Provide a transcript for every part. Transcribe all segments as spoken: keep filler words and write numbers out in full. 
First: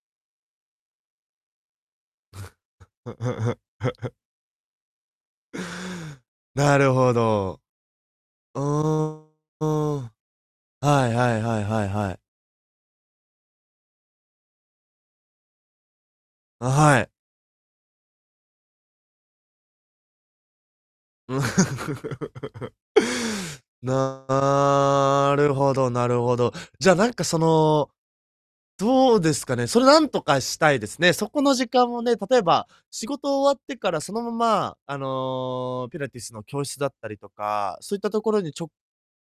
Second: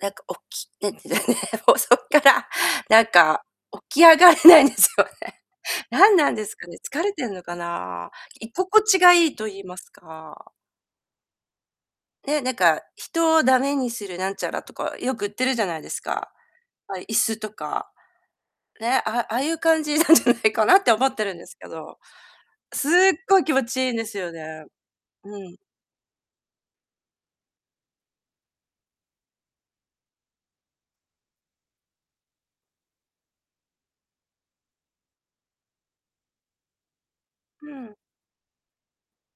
何かおき [unintelligible] ね、もう、そっからなんか、起き 上がれないんですよね。何なんですかね。なる疲れほてんのかど。な。いうここちがーいん。いと言いうますん。はか。いはいはいはいはい。ね。なんか、人を駄目にするなんちゃらとか、よく売ってるじゃないですか。あ、あ、はい。椅子とか。ね。あああいう感じなんじゃないかなって思ってるんですけど。すっごい気持ちいいんですよね。なうるん。ほどなるほど。じゃあ、なんか、その、どうですかね。それ何とかしたいですね。そこの時間をね、例えば、仕事終わってから、そのまま、あの、ピラティスの教室だったりとうか、ん。そういったところに直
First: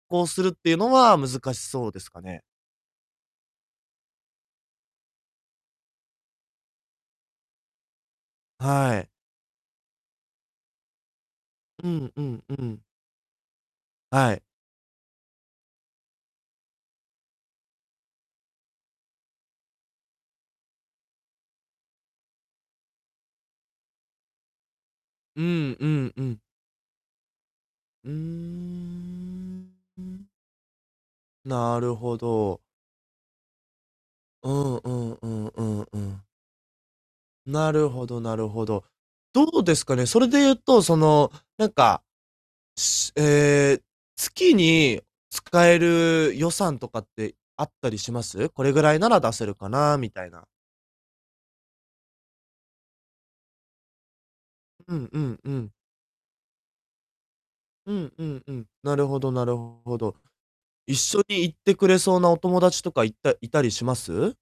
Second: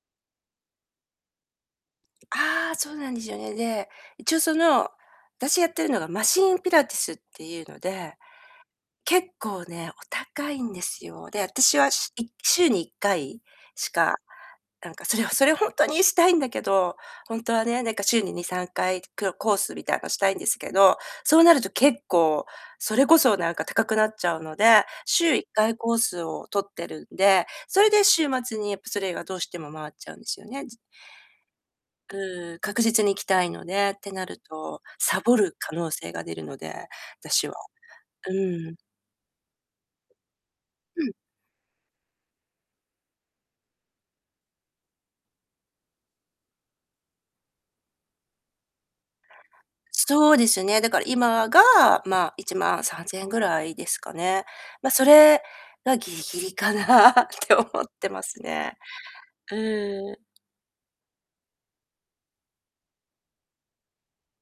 行するっていうのは難しそうですかね？ああ。そうなんですよね。で、一応その、私やってるのがマシーンピラティスっていうので、はい。結構ねお高いんですよ。で、私うは、しんういんう週ん。にいっかいしか、はい。なんか、それはそれ、ほんとにしたいんだけど、ほんとはね。なんか週ににさんかい、くろコースみたいのをしたいんですけど、そうなると結構、それこそ、なんか高くなっちゃうので、週いっうかいんうコーんスうん。を取ってるんで、それでうー週末に、やっぱそれがどうしてん。も回っうちゃうんでん。すよね。じなるうほーん。ど。確実に行きたいのでってなるうんと、うんサうボんるう可ん能う性ん。が出るので、私は。なるほどうなるほん。ど。どうですかね。それで言うと、そうん。の、なんかしええ、月に使える予算とかってあったりします？これぐらいなら出せるかなみたいそうな。ですね。だから、今が、まあ、いちまんさんぜんえんぐらいですかね。まあ、うそんうんれうん。がギリギリかなって思っうてんまうすんうん。ね。なるほどなうるほーど。ん。一緒に行ってくれそうなお友達とかいったいたりします？